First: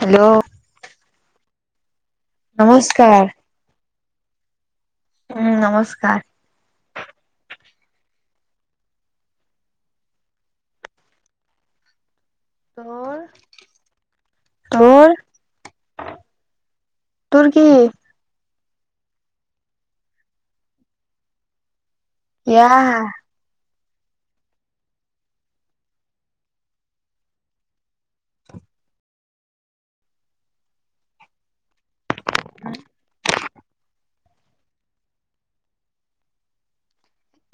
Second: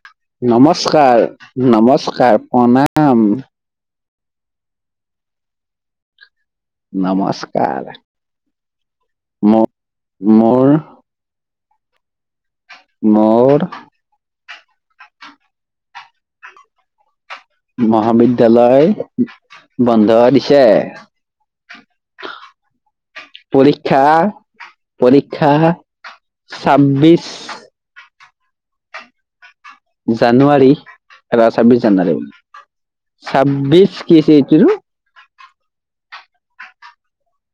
Hello নমস্কাৰ - নমস্কাৰ। প্ৰণাম, নমস্কাৰ। উম নমস্কাৰ। নমস্কাৰ। মো- মোৰ মোৰ মোৰ। তোৰ কি? মহাবিদ্যালয় বন্ধ দিছে। ইয়াহ। পৰীক্ষা- পৰীক্ষা, ছাব্বিশ জানুৱাৰী। এবা ছাব্বিছ জানুৱাৰীত। ছাব্বিশ কি হৈছে এইটোৰো?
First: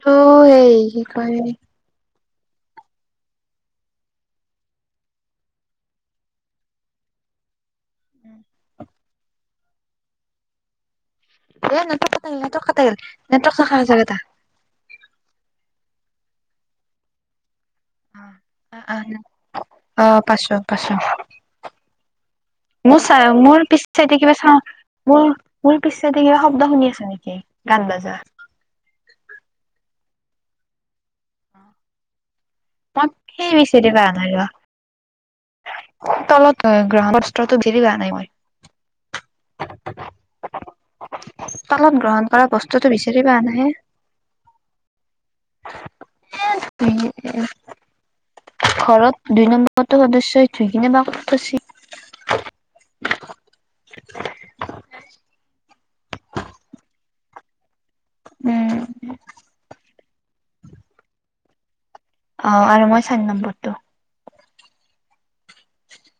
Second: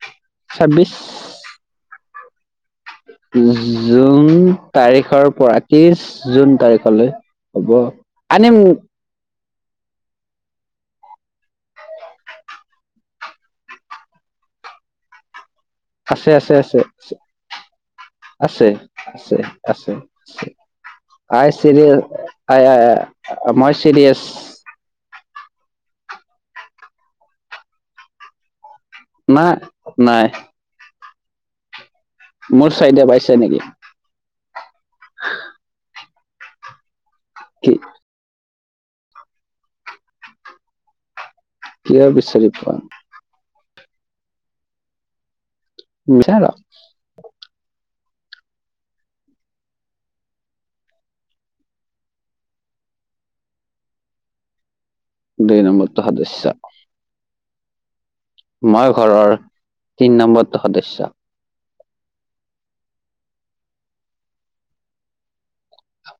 তোৰ হেই ছাব্বিশ কি কয় জুন তাৰিখৰ পৰা ত্ৰিশ জুন তাৰিখলৈ হ'ব। আনিম। এ নেটক কাটা গেল। নেটৱক কাটা গেল। নেটৱৰ্ক [unintelligible] আছে, আছে, আছে, আছে। আহ। আছে, অ', আছে, আছে, অ', আছে। পাইছোঁ পাইছোঁ আই চিৰিয়ে আই মোৰ চা আই মোৰ মই পিছ চাইডে চিৰিয়েছ। কিবা চাওঁ মোৰ মোৰ পিছচাইদে কিবা শব্দ শুনি আছা নেকি গান বাজা? মা নাই। মোৰ চাইডে তাত পাইছে কি নেকি বিচাৰি পোৱা নাই যোৱা। তলত গাম অস্ত্ৰতো কি ধিৰে পৰা নাই। তলত কিয় গৰম কৰা বিচাৰি পোৱা বস্তুটো বিচাৰি পোৱা নাই হে। বিচাৰিলোঁৱা। ঘৰত দুই নম্বৰটো সদস্য ধুই কিনে বা ক'ত থৈয়ছি। দুই নম্বৰটো সদস্য উম। মই ঘৰৰ তিন নম্বৰটো সদস্য। অ' আৰু মই চাৰি নম্বৰটো।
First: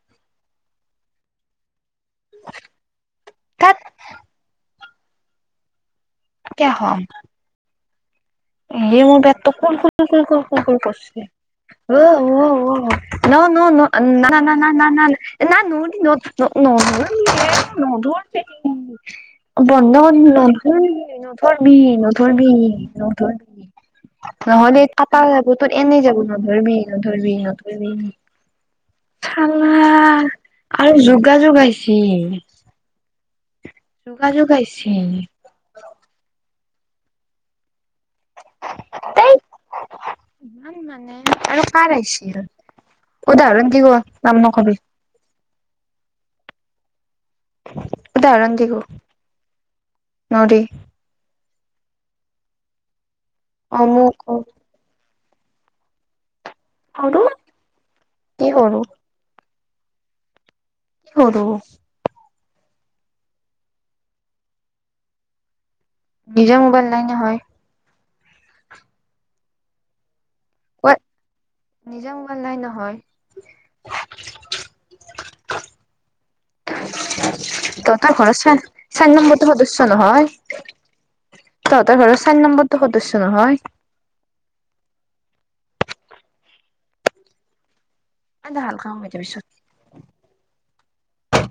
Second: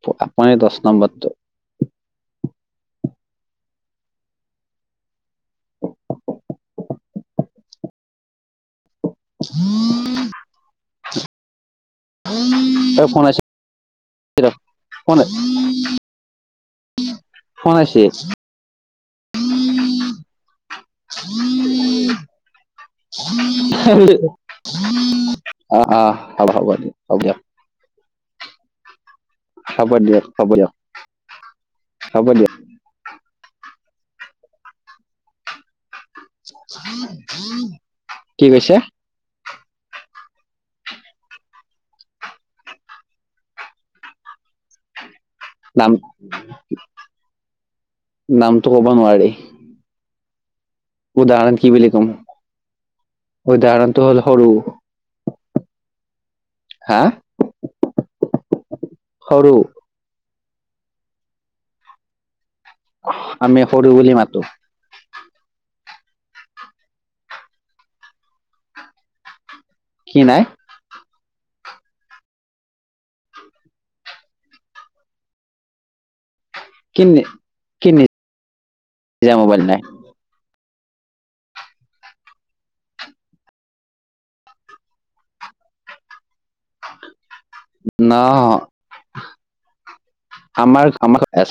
টো আপুনি দশ নম্বৰটো। ঠাত। কিয়া খোৱাম? এ মোৰ পেটটো কুৰ, কুৰ, কুৰ, কুৰ, কুৰ, কুৰ কৰিছে এও অ' অ' অ'। তই ফোন আইছি ৰ ফোন ফোন আইছি [unintelligible] বন্ধ কৰি নকৰিবি, নকৰিবি, নকৰিবি। নহলি কাটা যাবো তোৰ অ অ এনেই যাবো হ'ব হ'ব নধৰবি দিয়ক হ'ব নধৰবি। দিয়ক নধৰিবি। খালা হ'ব দিয়ক হ'ব দিয়ক আৰু যোগা যোগ আহিছি। হ'ব দিয়ক যোগা যোগ আইছি। কি কৈছে? কাম মানে আৰু কাৰ আহিছিল। উদাহৰণ দি ক'ৰ নাম নকবি। নাম উদাহৰণ নামটো দি ক'ব ক'ৰ নোৱাৰি নোৱাৰি। উদাহৰণ কি বুলি ক'ম, উদাহৰণটো অমুক হ'ল সৰু হা সৰু, কি সৰু? সৰু কি সৰু? আমি সৰু বুলি মাতোঁ। নিজৰ মোবাইল নাই নহয়। কি নাই? ঐ নিজা মোবাইল নাই নহয়। [unintelligible] কি তহঁতৰ ঘৰৰ চাৰি নিজা নম্বৰটো মোবাইল নাই সদস্য নহয়। তহঁতৰ ঘৰৰ চাৰি নম্বৰটো সদস্য নহয়। ন আধা হালকা হৈ যাবি চত আমাৰ আমাৰ [unintelligible]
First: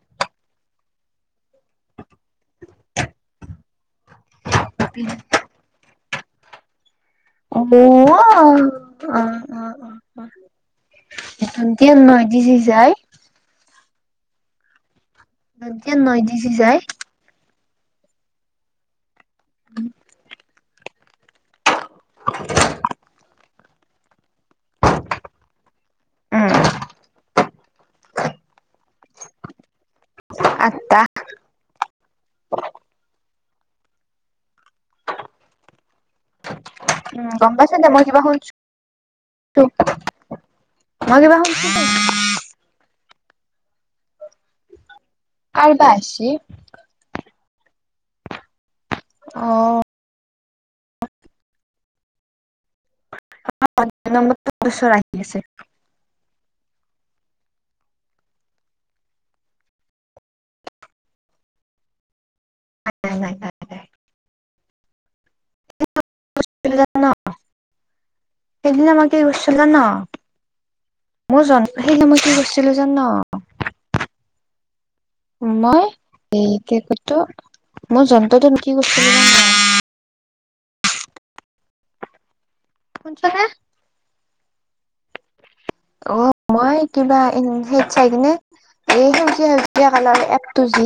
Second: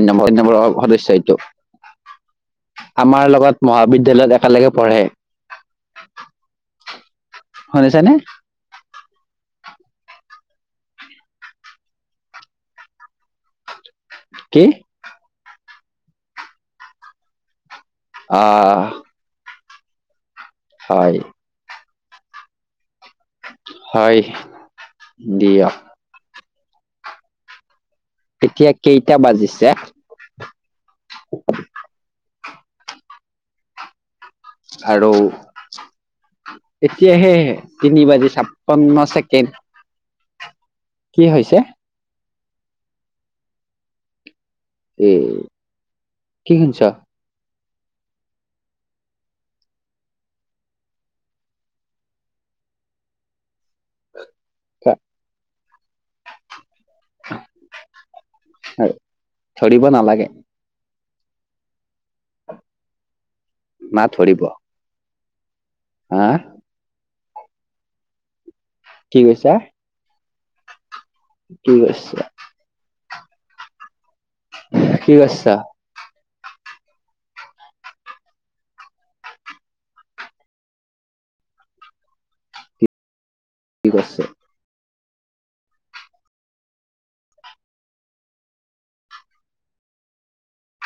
সদস্য এইটো আমাৰ লগত মহাবিদ্যালয়ত একেলগে পাবি পঢ়ে। বৌৱ শুনিছানে অ' অ' অ' অ' অতি নয় দি যি যাই কি? এতিয়া নৈ দি যে যাই। অ'। [inaudible] হয়। [unintelligible] হয় দিয়া। এতিয়া কেইটা বাজিছে? আঠটা। আৰু উম এতিয়াহে গম পাইছা দে মই তিনি কিবা বাজি শুনছো ছাপন্ন ছেকেণ্ড। কি হৈছে [unintelligible] উম। কাৰবা আছে? কি শুনিছা? অ'। [inaudible] বছৰ আহি আছে। ধৰিব নালাগে। [inaudible] মা ধৰিব। হা? সেইদিনা ন, সেইদিনা মাকে কি কৈছা গৈছিল ন। মোৰ জন কি সেইদিনা কৈছা মই কি কৰিছিলোঁ জান? কি কৈছা [unintelligible] মোৰ যন্ত্ৰটোন কি কৰিছিলোঁ জান? শুনিছানে? কি কৰচে? অ' মই কিবা সেইত চাই কিনে। এই সেউজীয়া সেউজীয়া কালাৰ এপটো যে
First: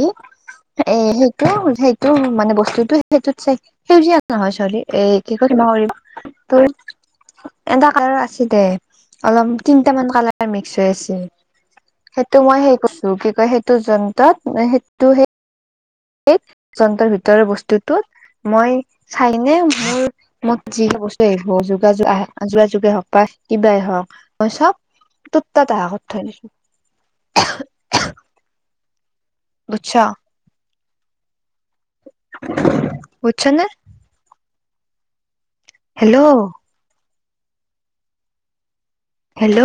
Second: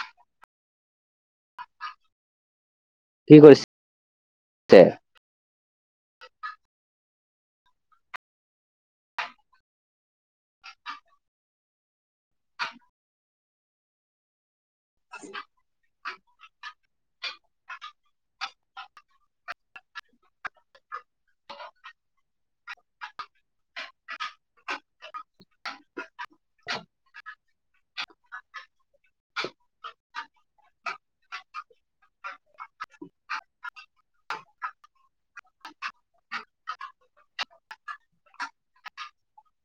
এ সেইটো সেইটো মানে বস্তুতো কি সেইটোত চাগ কৰিছে সেউজীয়া নহয় চৰি। এই [unintelligible] তোৰ এটা কালাৰ আছিলে অলপ। তিনটা মন কালাৰ মিক্স হৈ আছে। সেইটো মই সেই কৰছো কি কয় সেইটো যন্ত্ৰত সেইটো সেই যন্ত্ৰৰ ভিতৰৰ বস্তুটোত মই চাই কেনে মোৰ মই যি বস্তু যোগাযোগ আহা, যোগাযোগে হওক বা কিবাই হওঁক। মই চব ত'ত [unintelligible] থৈ দিছো। বুজছা? বুজছা নে? [inaudible] হেল্ল'! [inaudible] হেল্ল'!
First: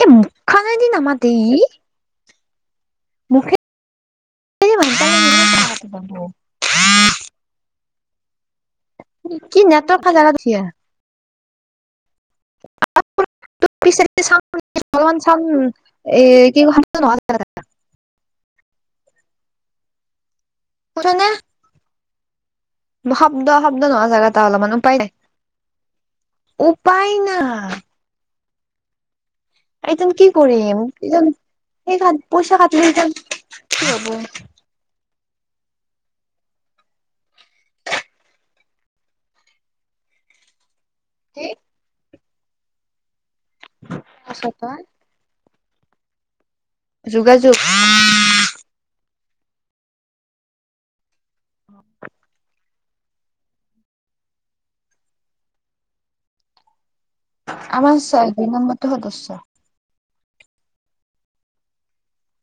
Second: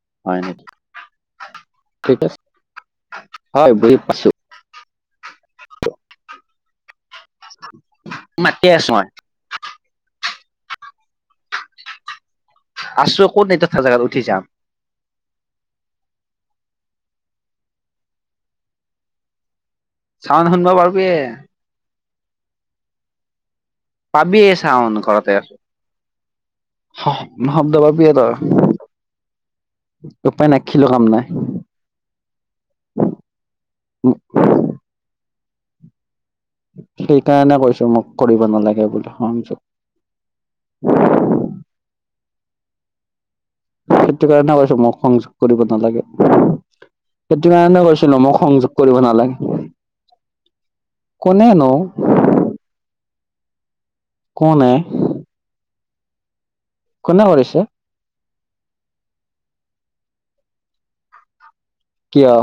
এই হয় নেকি মুখখানেদি নামাতে ই। ঠিক আছে, মুখে হয় বুজি পাইছো। [unintelligible] মাতিয়ে আছো মই। কি নেটৱৰ্ক থাকা জাগাত উঠি আহ। আছোৱে, ক'ত নেটৱৰ্ক থকা পিছে জেগাত উঠি যাম। [inaudible] চাউন্ড শুনবা পাৰবি এ। শুনিছনে শব্দ, শব্দ নহয় পাবিয়ে চাউণ্ড, ঘৰতে আছোঁ। উপায় নাই শব্দ পাবিয়ে তই। এইটোন কি উপায় নাই কৰিম? খিলো কাম নাই। এই পইচা কাটলি ইটেন কি হ'ব? সেইকাৰণে কৈছোঁ মোক কৰিব নালাগে বুলি সংযোগ। কি? সেটো কাৰণে কৈছো মোক সংযোগ কৰিব নালাগে। সেইটো যোগাযোগ কাৰণে কৈছোঁ। ছিলো মোক সংযোগ কৰিব নালাগে। কোনে নো কোন এ? কোনে কৰিছে? আমাৰ ছয়, দুই নম্বৰটো সদস্য। কিয়?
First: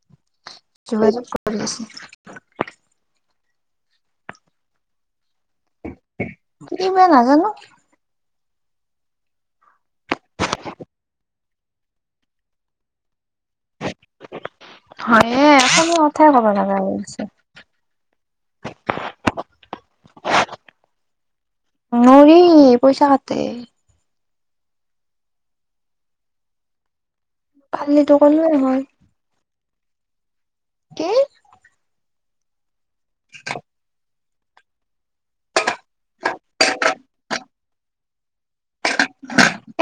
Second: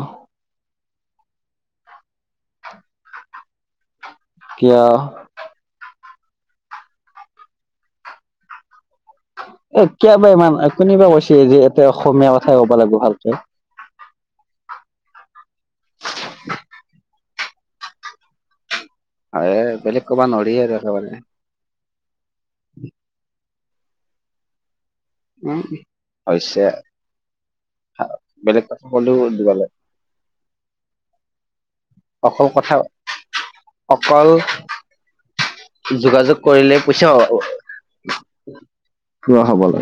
যোগাযোগ [unintelligible] আচি। কিয়? কিয় বা নাজানো। এ কিয়াবা ইমান, কোনিবা কৈছি যে এতে অসমীয়া কথাই ক'ব লাগব ভালকে। হয়ে, অসমীয়া কথাই ক'বা লাগা হৈছি। হয়ে। বেলেগ ক'বা নোৱাৰি আৰু একেবাৰে। নৰি, পইচা কাটে। উম। হৈছে পাৰিলেতো আৰ, ক'লোৱে বেলেগ হয় ক'লেও দিব ল কি? অকল কথা, অকল যোগাযোগ কৰিলেই পইছা পাবা।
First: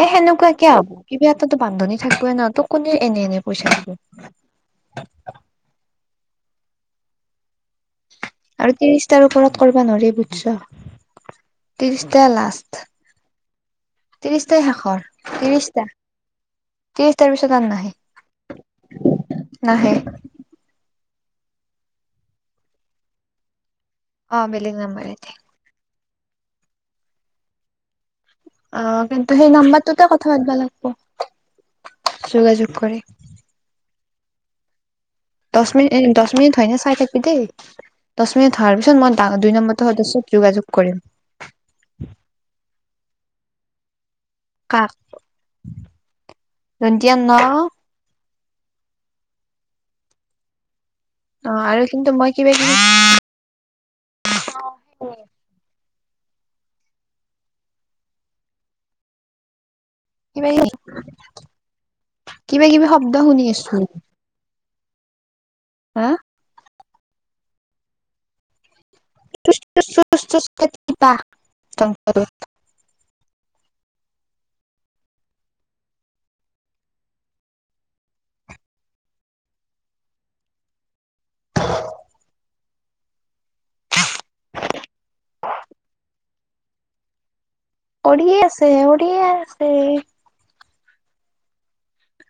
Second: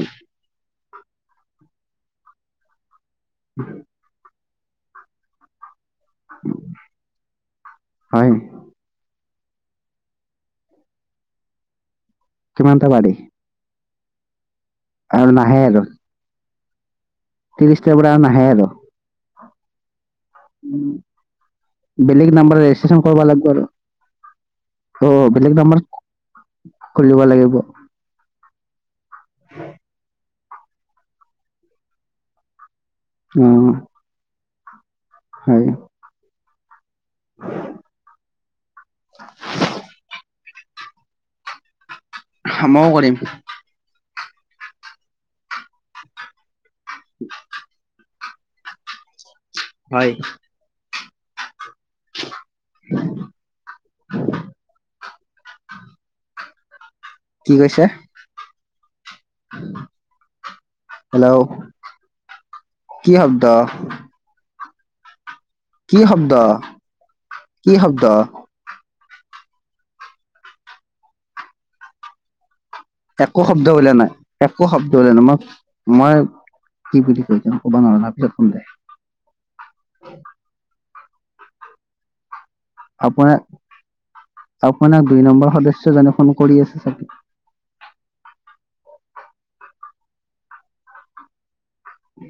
এ সেনেকুৱা কিয়া হ'ব? কিবা এটাতো বান্ধনী থাকৱে ন' তোক কোনে এনে এনে পইচা দিব। হয়। আৰু ত্ৰিশ তাৰ ওপৰত কৰ'বা নৰি। বুটছ'? ত্ৰিশটা লাষ্ট, কিমানটা পাৰি ত্ৰিশটাই শেষৰ। আৰু নাহে আৰু। ত্ৰেশতাৰ পিছত আৰু নাহে ত্ৰিশটাৰ পৰা আৰু নাহে আৰু। নাহে উম। বেলেগ নাম্বাৰে ৰেজিষ্ট্ৰেশচন কৰবা লাগব' আৰু। বেলেগ নাম্বাৰ এ অ', বেলেগ নাম্বাৰ কৰি লবা লাগিব। অ', কিন্তু সেই নাম্বাৰটোতে কথা পাতবা লাগব, যোগাযোগ কৰি। উম। দচ মিনিট এ দচ মিনিট হয় নে চাই থাকবি দেই। দচ মিনিট হোৱাৰ পিছত মই দুই নম্বৰটো সদস্যত যোগাযোগ কৰিম। ময়ো কৰিম। কাক? দন্টিয়া ন' হয়। অ' আৰু কিন্তু মই কিবা কিবি [unintelligible] [unintelligible] [unintelligible] কি কৈছা? কিবা কিবি, কিবা কিবি শব্দ শুনি আছোঁ? কি শব্দ? কি শব্দ? [unintelligible] একো শব্দ ওলোৱা নাই, একো শব্দ ওলোৱা নাই মই মই কি বুলি কয় জ ক'ব নোৱাৰো তাৰপিছত কম দে। আপোনাক আপোনাক দুই নম্বৰ সদস্য জনে ফোন কৰি আছে চাগে। কৰিয়ে আছে, কৰিয়ে আছে। উম।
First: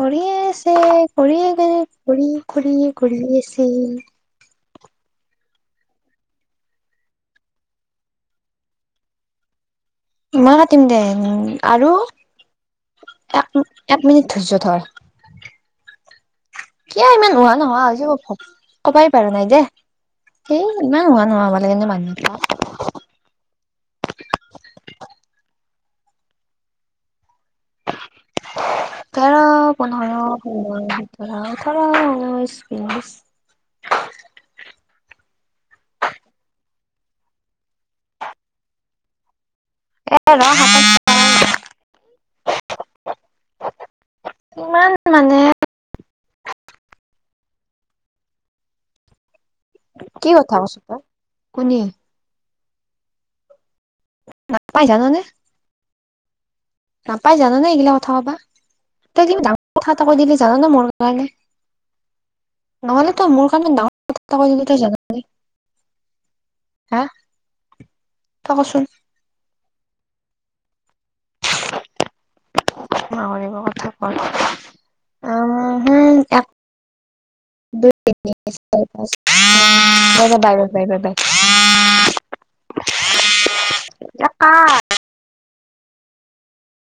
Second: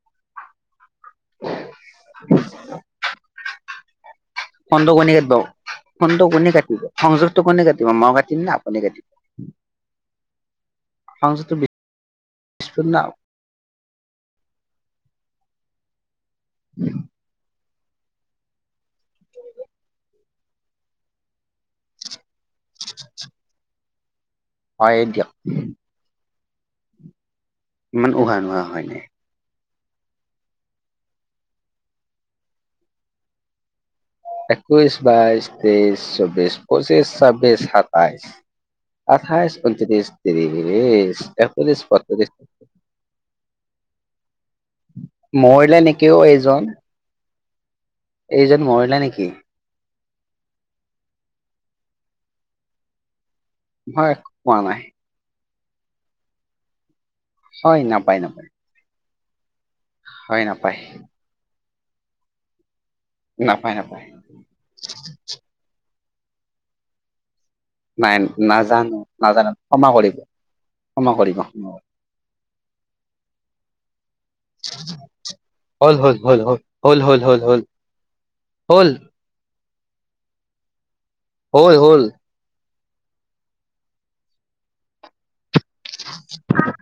কৰিয়ে আছে, কৰিয়ে কৰি কৰি কৰি আছে। ফোনটো কোনে কাটিব, ফোনটো কোনে কাটিব সংযোগটো কোনে কাটিব মই কাটিম নে আপুনি কাটিব? [inaudible] মই কাটিম দে সংযোগটো আৰু বিস্পন্ন এক এক মিনিট ধৈয্য ধৰ। কিয়া ইমান নোহোৱা নোহোৱা হৈছে ক'বাই পাৰা নাই দে। সেই ইমান উশাহ নোহোৱা হ'ব লাগেনে মানুহবিলাক। হয় দিয়ক। ইমান উশাহ নোহোৱা হয় নে? তেৰ, পোন্ধৰ, ষোল্ল, সোতৰ, ওঠৰ, ঊনৈশ, বিশ। একৈশ বাইশ তেইশ চব্বিশ পচিছ ছাব্বিশ সাতাইশ। আঠাইশ, ঊনত্ৰিশ, এ ৰ হাতত ত্ৰিশ, একত্ৰিশ, বত্ৰিশ। ইমান মানে মৰিলে নেকি অ', এইজন? এইজন মৰিলে নেকি? কি কথা কৈছ' তই, কোনে? মই একো কোৱা নাই। নাপাই জাননে নাপাই জানানে হয় এইগিলা কথা নাপায় ক'বা। নাপায়, তই কিন্তু ডাঙৰ কথা এটা কৈ দিলি হয় জান নে নাপায়, মোৰ কাৰণে নহ'লে তই মোৰ কাৰণে নাপায় ডাঙৰ নাপায়। কথা এটা কৈ দিলি তই জাননে হা? নাই তই কচোন নাজানো, নাজানো ক্ষমা কৰিব, ক্ষমা কৰিব। ক্ষমা কৰিব কথা কয়। হয়। হ'ল, হ'ল, হ'ল, হ'ল, হ'ল, হ'ল, হ'ল, হ'ল, দুই বাই হ'ল। বাই বাই, বাই, বাই। হয়, হ'ল। এ কাট। [unintelligible]